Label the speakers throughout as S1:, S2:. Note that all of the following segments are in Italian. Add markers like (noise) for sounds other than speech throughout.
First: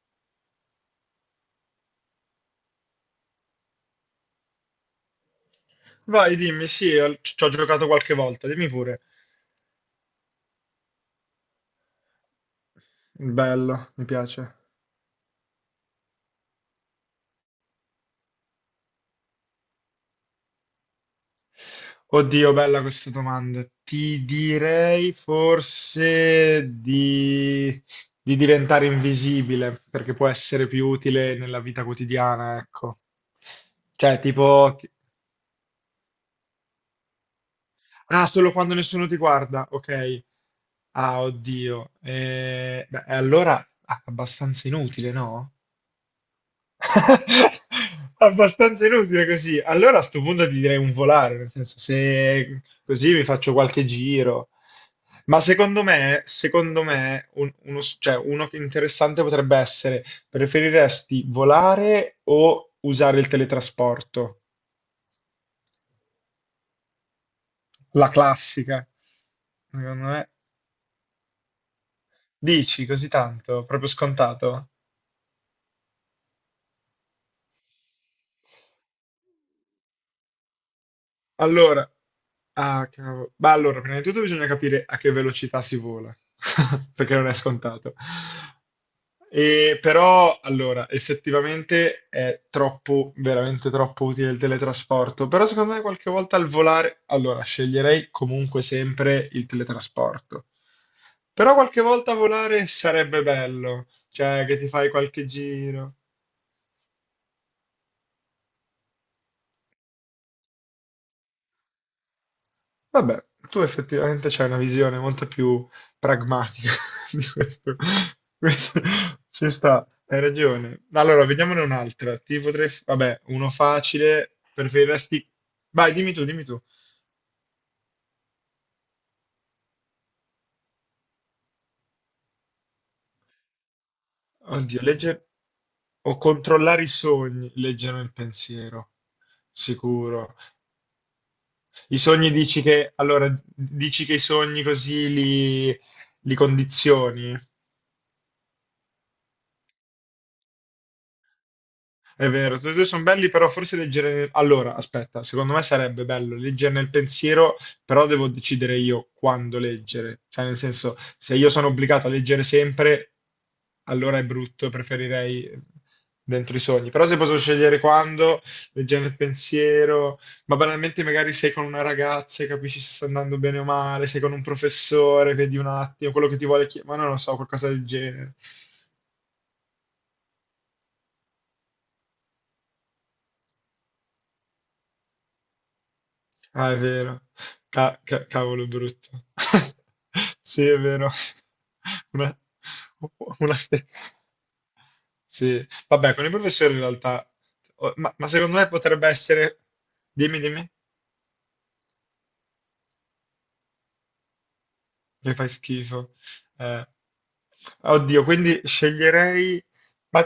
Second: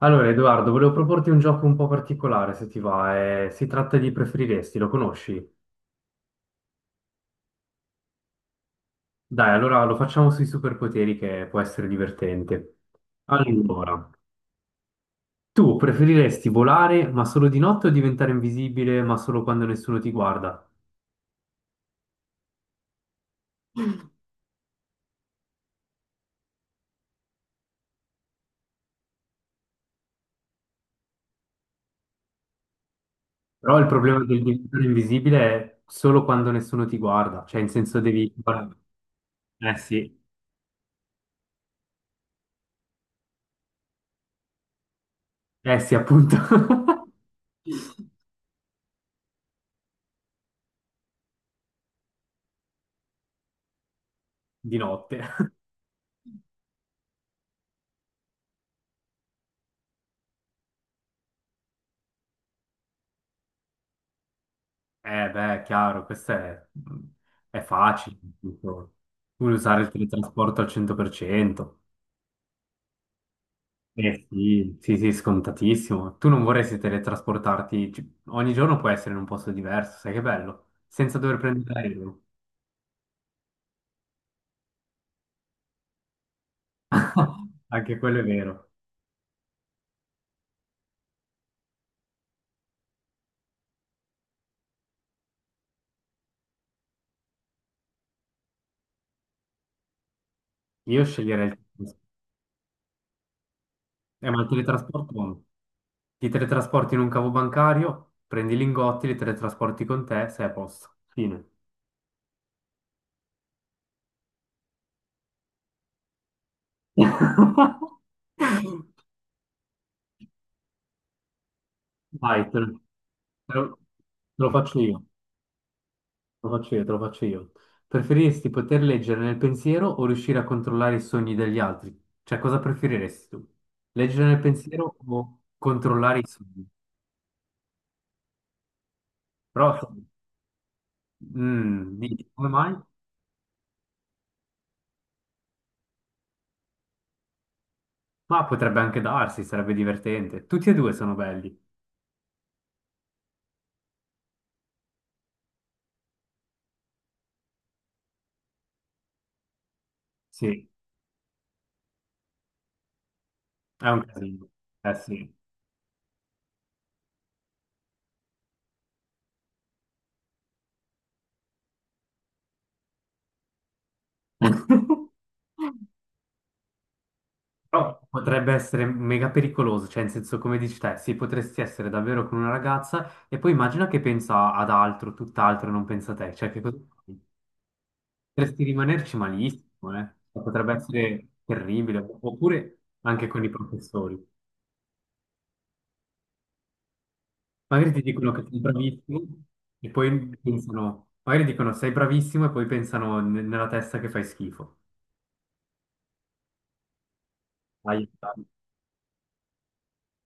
S1: Allora, Edoardo, volevo proporti un gioco un po' particolare, se ti va. Si tratta di preferiresti, lo conosci?
S2: Vai, dimmi, sì, al- ci ho giocato qualche volta, dimmi pure.
S1: Dai, allora lo facciamo sui superpoteri che può essere divertente.
S2: Bello, mi
S1: Allora,
S2: piace.
S1: tu preferiresti volare ma solo di notte o diventare invisibile ma solo quando nessuno ti guarda?
S2: Oddio, bella questa domanda. Ti direi forse di diventare invisibile, perché può essere più utile nella vita quotidiana, ecco.
S1: Però il
S2: Cioè,
S1: problema del
S2: tipo...
S1: diventare invisibile è solo quando nessuno ti guarda, cioè in senso
S2: Ah,
S1: devi...
S2: solo quando nessuno ti guarda,
S1: Eh sì,
S2: ok. Ah, oddio. Beh, allora ah, abbastanza inutile, no?
S1: eh sì, appunto, (laughs)
S2: (laughs) Abbastanza inutile così. Allora a sto punto ti direi un volare, nel senso se così mi faccio qualche giro.
S1: di
S2: Ma
S1: notte.
S2: secondo me, un- uno, s- cioè, uno che interessante potrebbe essere, preferiresti volare o usare il teletrasporto?
S1: Eh beh, è chiaro, questo è
S2: La
S1: facile,
S2: classica,
S1: tipo, vuoi usare il
S2: secondo me.
S1: teletrasporto al 100%?
S2: Dici così tanto, proprio
S1: Eh
S2: scontato?
S1: sì, sì, sì, scontatissimo. Tu non vorresti teletrasportarti, ogni giorno puoi essere in un posto diverso, sai che bello, senza dover prendere
S2: Allora,
S1: l'aereo.
S2: ah, cavolo. Beh, allora, prima di tutto bisogna capire a che velocità si vola, (laughs) perché non è
S1: (laughs)
S2: scontato.
S1: Anche quello è vero.
S2: E, però, allora, effettivamente è troppo, veramente troppo utile il teletrasporto, però secondo me qualche volta al volare, allora, sceglierei comunque sempre il teletrasporto.
S1: Io sceglierei il
S2: Però qualche
S1: teletrasporto.
S2: volta volare sarebbe bello,
S1: Ma
S2: cioè
S1: il
S2: che ti fai qualche
S1: teletrasporto,
S2: giro.
S1: ti teletrasporti in un cavo bancario, prendi i lingotti, li teletrasporti con te, sei a posto. Fine.
S2: Vabbè, tu effettivamente c'hai una visione molto più pragmatica (laughs) di questo.
S1: (laughs)
S2: Questo ci sta, hai ragione. Allora, vediamone un'altra. Ti
S1: Vai, te lo,
S2: potrei... f- Vabbè, uno
S1: te lo-
S2: facile.
S1: te lo faccio io, te
S2: Preferiresti... Vai, dimmi tu, dimmi
S1: lo
S2: tu.
S1: faccio io, te lo faccio io. Preferiresti poter leggere nel pensiero o riuscire a controllare i sogni degli altri? Cioè, cosa preferiresti tu? Leggere nel
S2: Oddio,
S1: pensiero
S2: leggere...
S1: o
S2: O
S1: controllare i sogni?
S2: controllare i sogni, leggere il pensiero.
S1: Però,
S2: Sicuro. I
S1: dici,
S2: sogni
S1: come
S2: dici
S1: mai?
S2: che... Allora, dici che i sogni così li condizioni?
S1: Ma potrebbe anche darsi, sarebbe divertente. Tutti e due sono belli.
S2: È vero, tutti e due sono belli, però forse leggere... Allora, aspetta, secondo me sarebbe bello leggere nel pensiero, però devo decidere io quando leggere. Cioè, nel
S1: Sì,
S2: senso, se io sono obbligato a leggere sempre,
S1: è un
S2: allora è
S1: casino.
S2: brutto,
S1: Eh sì.
S2: preferirei dentro i sogni. Però se posso scegliere quando, leggere nel pensiero, ma banalmente magari sei con una ragazza e capisci se sta andando bene o male, sei con un
S1: (laughs)
S2: professore, vedi un attimo quello che ti vuole chiedere, ma non lo so, qualcosa del
S1: Però
S2: genere.
S1: potrebbe essere mega pericoloso, cioè in senso come dici te, sì, potresti essere davvero con una ragazza e poi immagina che pensa ad altro, tutt'altro, e non pensa a te, cioè che
S2: Ah, è
S1: cosa fai?
S2: vero.
S1: Potresti
S2: Cavolo brutto.
S1: rimanerci
S2: (laughs)
S1: malissimo, eh? Cioè,
S2: Sì,
S1: potrebbe
S2: è vero.
S1: essere terribile,
S2: (laughs) Una,
S1: oppure anche con i
S2: una ste-
S1: professori.
S2: Sì. Vabbè, con i professori in realtà...
S1: Magari
S2: o-
S1: ti
S2: Ma
S1: dicono che
S2: secondo
S1: sei
S2: me potrebbe
S1: bravissimo
S2: essere...
S1: e poi
S2: Dimmi, dimmi,
S1: pensano, magari dicono sei bravissimo e poi pensano nella testa che fai schifo.
S2: che fai schifo. Eh, Oddio,
S1: Aiuto.
S2: quindi sceglierei... Ma,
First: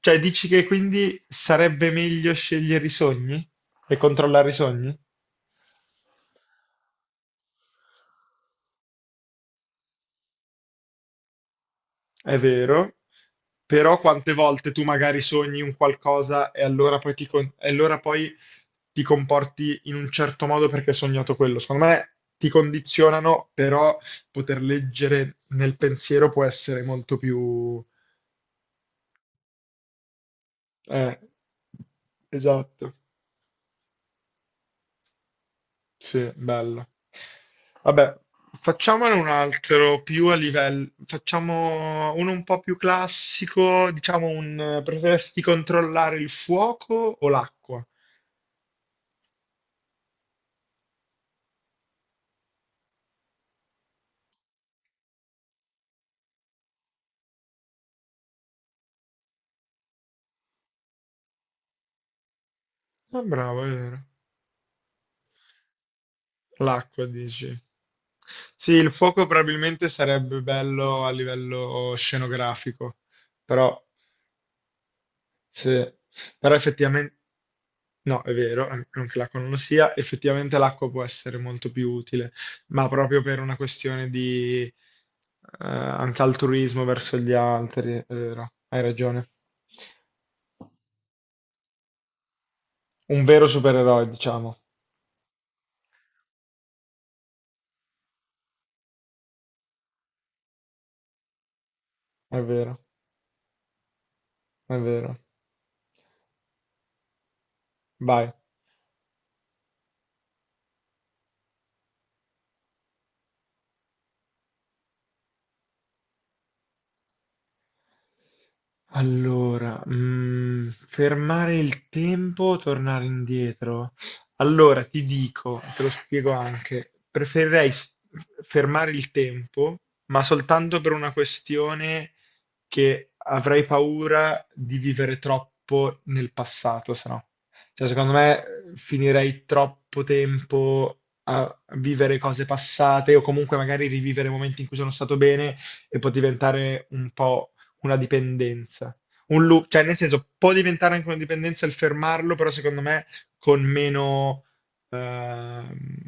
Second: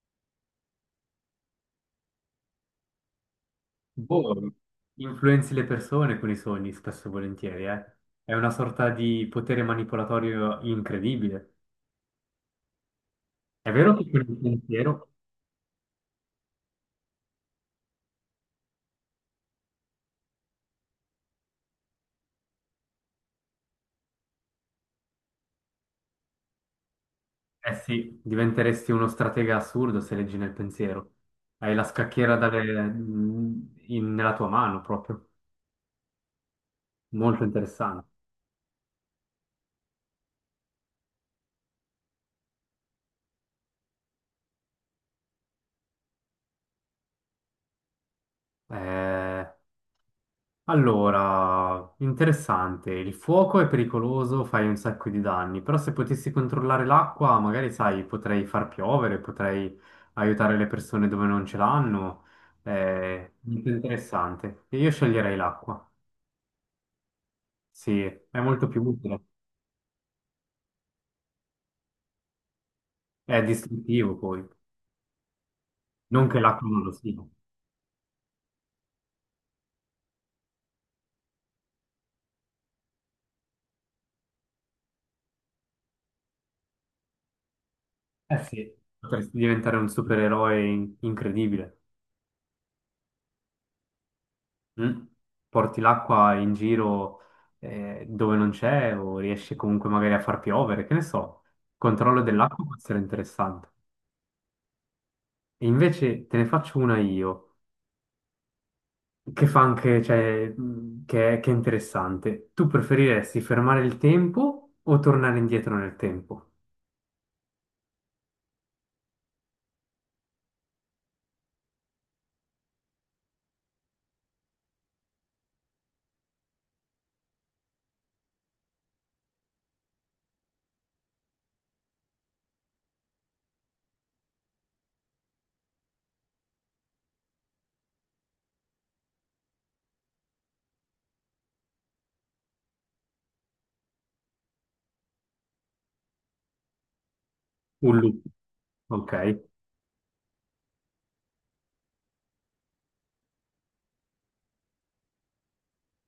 S2: cioè, dici che quindi sarebbe meglio scegliere i sogni? E controllare i
S1: Boh,
S2: sogni?
S1: influenzi le persone con i sogni, spesso e volentieri, eh. È una sorta di potere manipolatorio incredibile.
S2: È vero,
S1: È vero
S2: però
S1: che con
S2: quante
S1: il
S2: volte tu
S1: pensiero,
S2: magari sogni un qualcosa e allora poi ti, con- e allora poi ti comporti in un certo modo perché hai sognato quello. Secondo me ti condizionano, però poter leggere nel pensiero può essere molto
S1: eh
S2: più...
S1: sì, diventeresti uno stratega assurdo se leggi nel pensiero.
S2: eh,
S1: Hai la scacchiera dalle-
S2: esatto.
S1: in- Nella tua mano proprio.
S2: Sì, bello.
S1: Molto interessante.
S2: Vabbè, facciamone un altro più a livello, facciamo uno un po' più classico, diciamo un preferesti controllare il fuoco o l'acqua?
S1: Eh, Allora, interessante, il fuoco è pericoloso, fai un sacco di danni, però se potessi controllare l'acqua, magari sai, potrei far piovere, potrei aiutare le persone dove non ce l'hanno,
S2: Ah,
S1: è
S2: bravo, è
S1: molto
S2: vero.
S1: interessante. E io sceglierei l'acqua,
S2: L'acqua, dici.
S1: sì, è molto
S2: Sì,
S1: più
S2: il
S1: utile,
S2: fuoco probabilmente sarebbe bello a livello scenografico,
S1: è
S2: però
S1: distruttivo poi,
S2: sì,
S1: non che
S2: però
S1: l'acqua non lo
S2: effettivamente,
S1: sia.
S2: no, è vero, an- non che l'acqua non lo sia, effettivamente l'acqua può essere molto più utile, ma proprio per una questione di anche altruismo verso gli altri, è
S1: Eh
S2: vero,
S1: sì.
S2: hai ragione.
S1: Potresti diventare un supereroe incredibile.
S2: Un vero supereroe, diciamo,
S1: Mm. Porti l'acqua in giro dove non c'è o riesci comunque magari a far piovere, che ne so. Il controllo
S2: è
S1: dell'acqua può
S2: vero,
S1: essere interessante.
S2: è vero.
S1: E invece te ne faccio una io,
S2: Vai.
S1: che fa anche, cioè, che è interessante. Tu preferiresti fermare il tempo o tornare indietro nel tempo?
S2: Allora, mm, fermare il tempo, tornare indietro. Allora, ti dico, te lo spiego anche, preferirei s- fermare il tempo, ma soltanto per una questione che avrei paura di vivere troppo nel passato, se no. Cioè, secondo me finirei troppo tempo a vivere cose passate o comunque magari rivivere momenti in cui sono stato bene e può diventare un po' una
S1: Un loop.
S2: dipendenza.
S1: Ok,
S2: Un loop, cioè nel senso può diventare anche una dipendenza il fermarlo, però secondo me con meno, ehm,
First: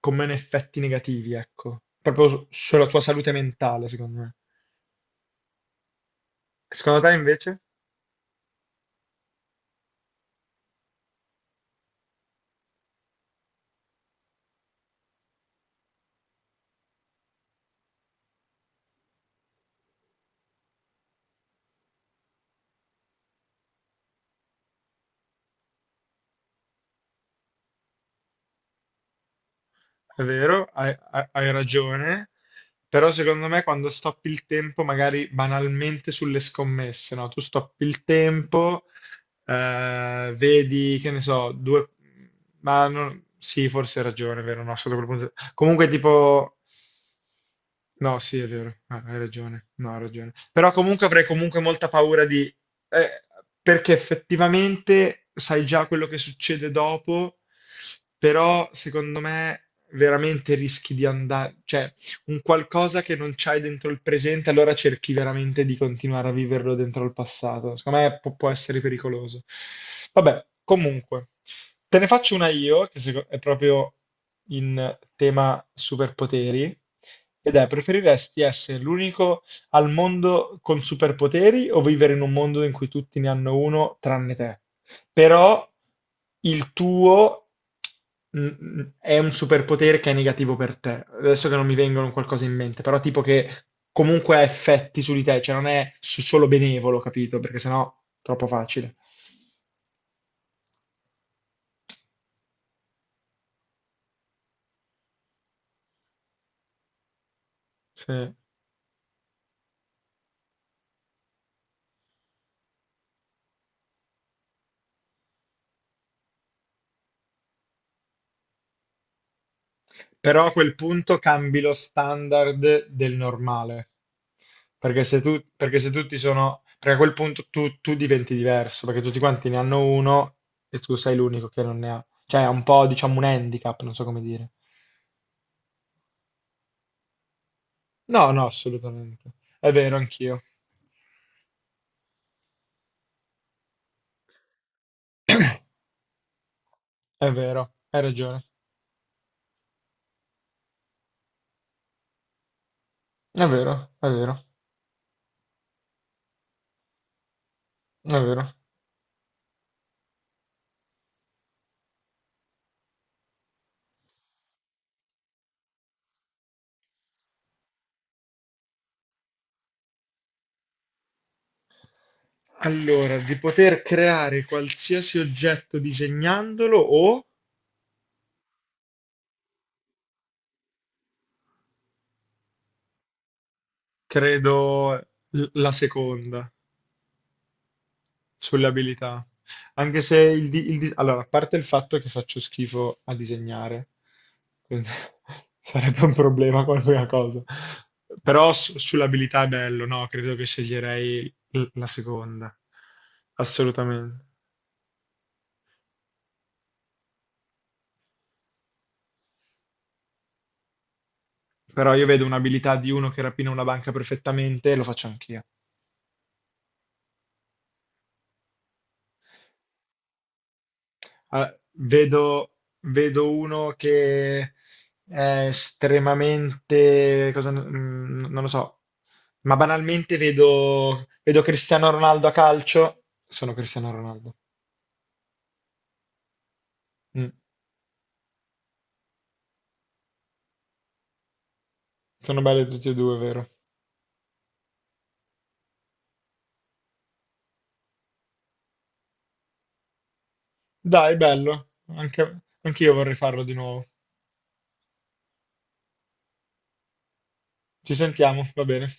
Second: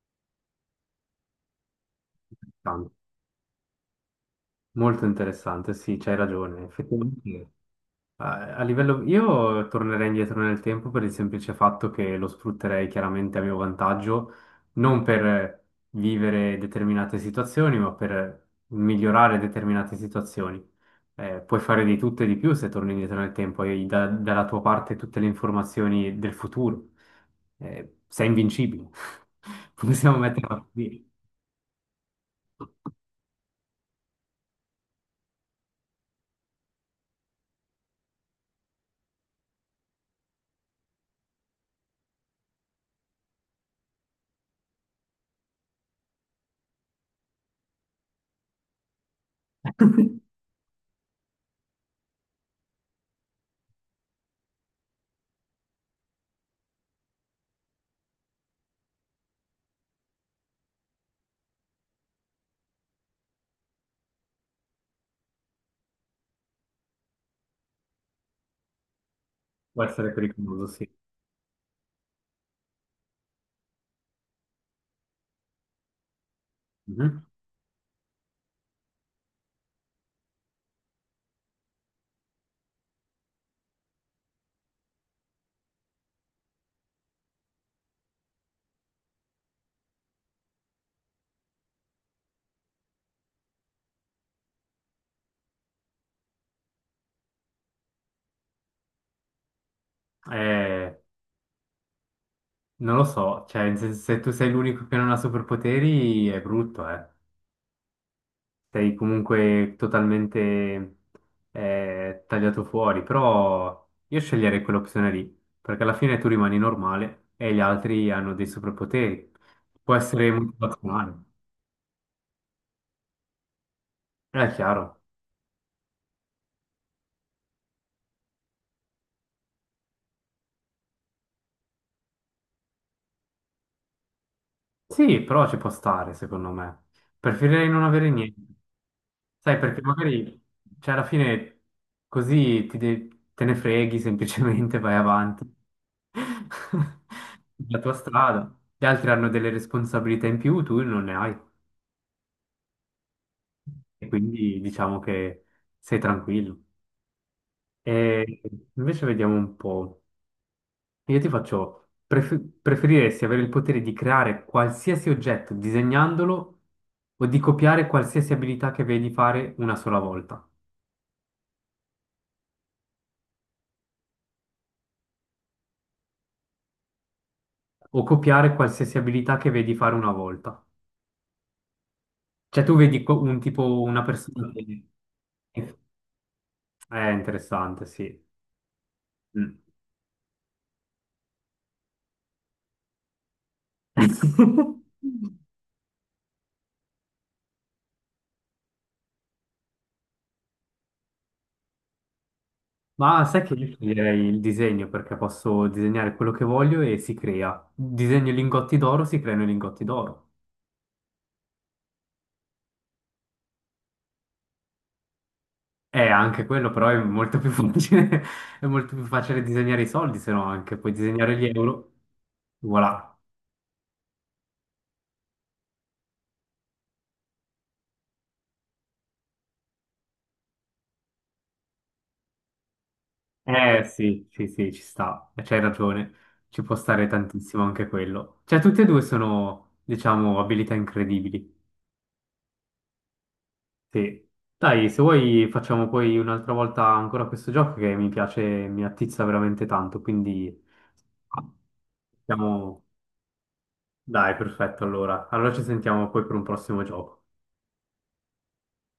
S2: con meno effetti negativi, ecco. Proprio su- sulla
S1: interessante.
S2: tua salute mentale, secondo me.
S1: Molto interessante, sì, c'hai ragione.
S2: Secondo te
S1: Effettivamente.
S2: invece?
S1: A livello, io tornerei indietro nel tempo per il semplice fatto che lo sfrutterei chiaramente a mio vantaggio, non per vivere determinate situazioni, ma per migliorare determinate situazioni. Puoi fare di tutto e di più se torni indietro nel tempo, hai dalla tua parte tutte le informazioni del futuro. Sei invincibile. (laughs) Possiamo
S2: È
S1: metterla
S2: vero, hai,
S1: così,
S2: hai- hai ragione, però secondo me quando stoppi il tempo, magari banalmente sulle scommesse, no? Tu stoppi il tempo, vedi, che ne so, due... Ma non- sì, forse hai ragione, è vero, no, sotto quel punto... Comunque tipo... No, sì, è vero, ah, hai ragione, no, hai ragione. Però comunque avrei comunque molta paura di... eh, perché effettivamente sai già quello che succede dopo, però secondo me veramente rischi di andare... Cioè, un qualcosa che non c'hai dentro il presente, allora cerchi veramente di continuare a viverlo dentro il passato. Secondo me può essere pericoloso.
S1: può essere
S2: Vabbè,
S1: pericoloso, sì.
S2: comunque, te ne faccio una io, che seco- è proprio in tema superpoteri,
S1: Mhm.
S2: ed è, preferiresti essere l'unico al mondo con superpoteri o vivere in un mondo in cui tutti ne hanno uno tranne te? Però il tuo mm, è un superpotere che è negativo per te. Adesso che non mi vengono qualcosa in mente, però tipo che comunque ha effetti su di te, cioè non è su- solo benevolo, capito? Perché sennò è troppo facile.
S1: Eh, non lo so, cioè se tu sei l'unico che non ha superpoteri è brutto, eh.
S2: Sì.
S1: Sei comunque totalmente tagliato fuori, però io sceglierei quell'opzione lì, perché alla fine tu rimani normale e gli altri hanno dei superpoteri. Può essere
S2: Però a quel punto
S1: motivazionale,
S2: cambi lo standard del normale.
S1: è chiaro.
S2: Perché se, tu, perché se tutti sono... Perché a quel punto tu diventi diverso, perché tutti quanti ne hanno uno e tu sei l'unico che non ne ha. Cioè è un po', diciamo, un handicap, non so come dire.
S1: Sì, però ci può stare, secondo me. Preferirei non avere
S2: No, no,
S1: niente.
S2: assolutamente.
S1: Sai,
S2: È
S1: perché
S2: vero, anch'io.
S1: magari, cioè, alla fine così te ne freghi, (laughs) semplicemente vai avanti. (laughs)
S2: È vero,
S1: La tua
S2: hai ragione.
S1: strada. Gli altri hanno delle responsabilità in più, tu non ne hai.
S2: È vero,
S1: E
S2: è vero,
S1: quindi diciamo che sei tranquillo.
S2: è
S1: E
S2: vero.
S1: invece vediamo un po'. Io ti faccio, preferiresti avere il potere di creare qualsiasi oggetto disegnandolo o di copiare qualsiasi abilità che vedi fare una sola volta?
S2: Allora, di poter creare qualsiasi oggetto disegnandolo o
S1: O copiare qualsiasi abilità che vedi fare una volta? Cioè tu vedi un tipo, una persona che...
S2: credo l- la seconda.
S1: È interessante, sì.
S2: Sulle abilità.
S1: Mm.
S2: Anche se il, di- il di- allora, a parte il fatto che faccio schifo a disegnare, quindi
S1: (laughs)
S2: (laughs) sarebbe un problema qualunque cosa. Però su- sull'abilità è bello, no? Credo che sceglierei l- la seconda.
S1: Ma sai che io sceglierei
S2: Assolutamente.
S1: il disegno perché posso disegnare quello che voglio e si crea. Disegno i lingotti d'oro, si creano i lingotti d'oro.
S2: Però io vedo un'abilità di uno che rapina una banca perfettamente e lo faccio anch'io.
S1: Anche quello però è molto più facile, (laughs) è molto più facile disegnare i soldi, se no anche puoi disegnare gli
S2: Ah,
S1: euro.
S2: vedo,
S1: Voilà.
S2: vedo uno che è estremamente, cosa, mm, non lo so, ma banalmente vedo Cristiano Ronaldo a calcio. Sono
S1: Eh
S2: Cristiano
S1: sì,
S2: Ronaldo.
S1: sì, sì, ci sta, eh, c'hai ragione, ci può stare
S2: Mm.
S1: tantissimo anche quello. Cioè, tutte e due sono, diciamo, abilità incredibili.
S2: Sono belli tutti e due, vero?
S1: Sì. Dai, se vuoi facciamo poi un'altra volta ancora questo gioco che mi piace, mi attizza veramente tanto, quindi
S2: Dai, bello. Anche,
S1: siamo...
S2: anche io vorrei farlo di nuovo.
S1: Dai, perfetto, allora. Allora ci sentiamo poi per un prossimo gioco.
S2: Ci sentiamo, va bene.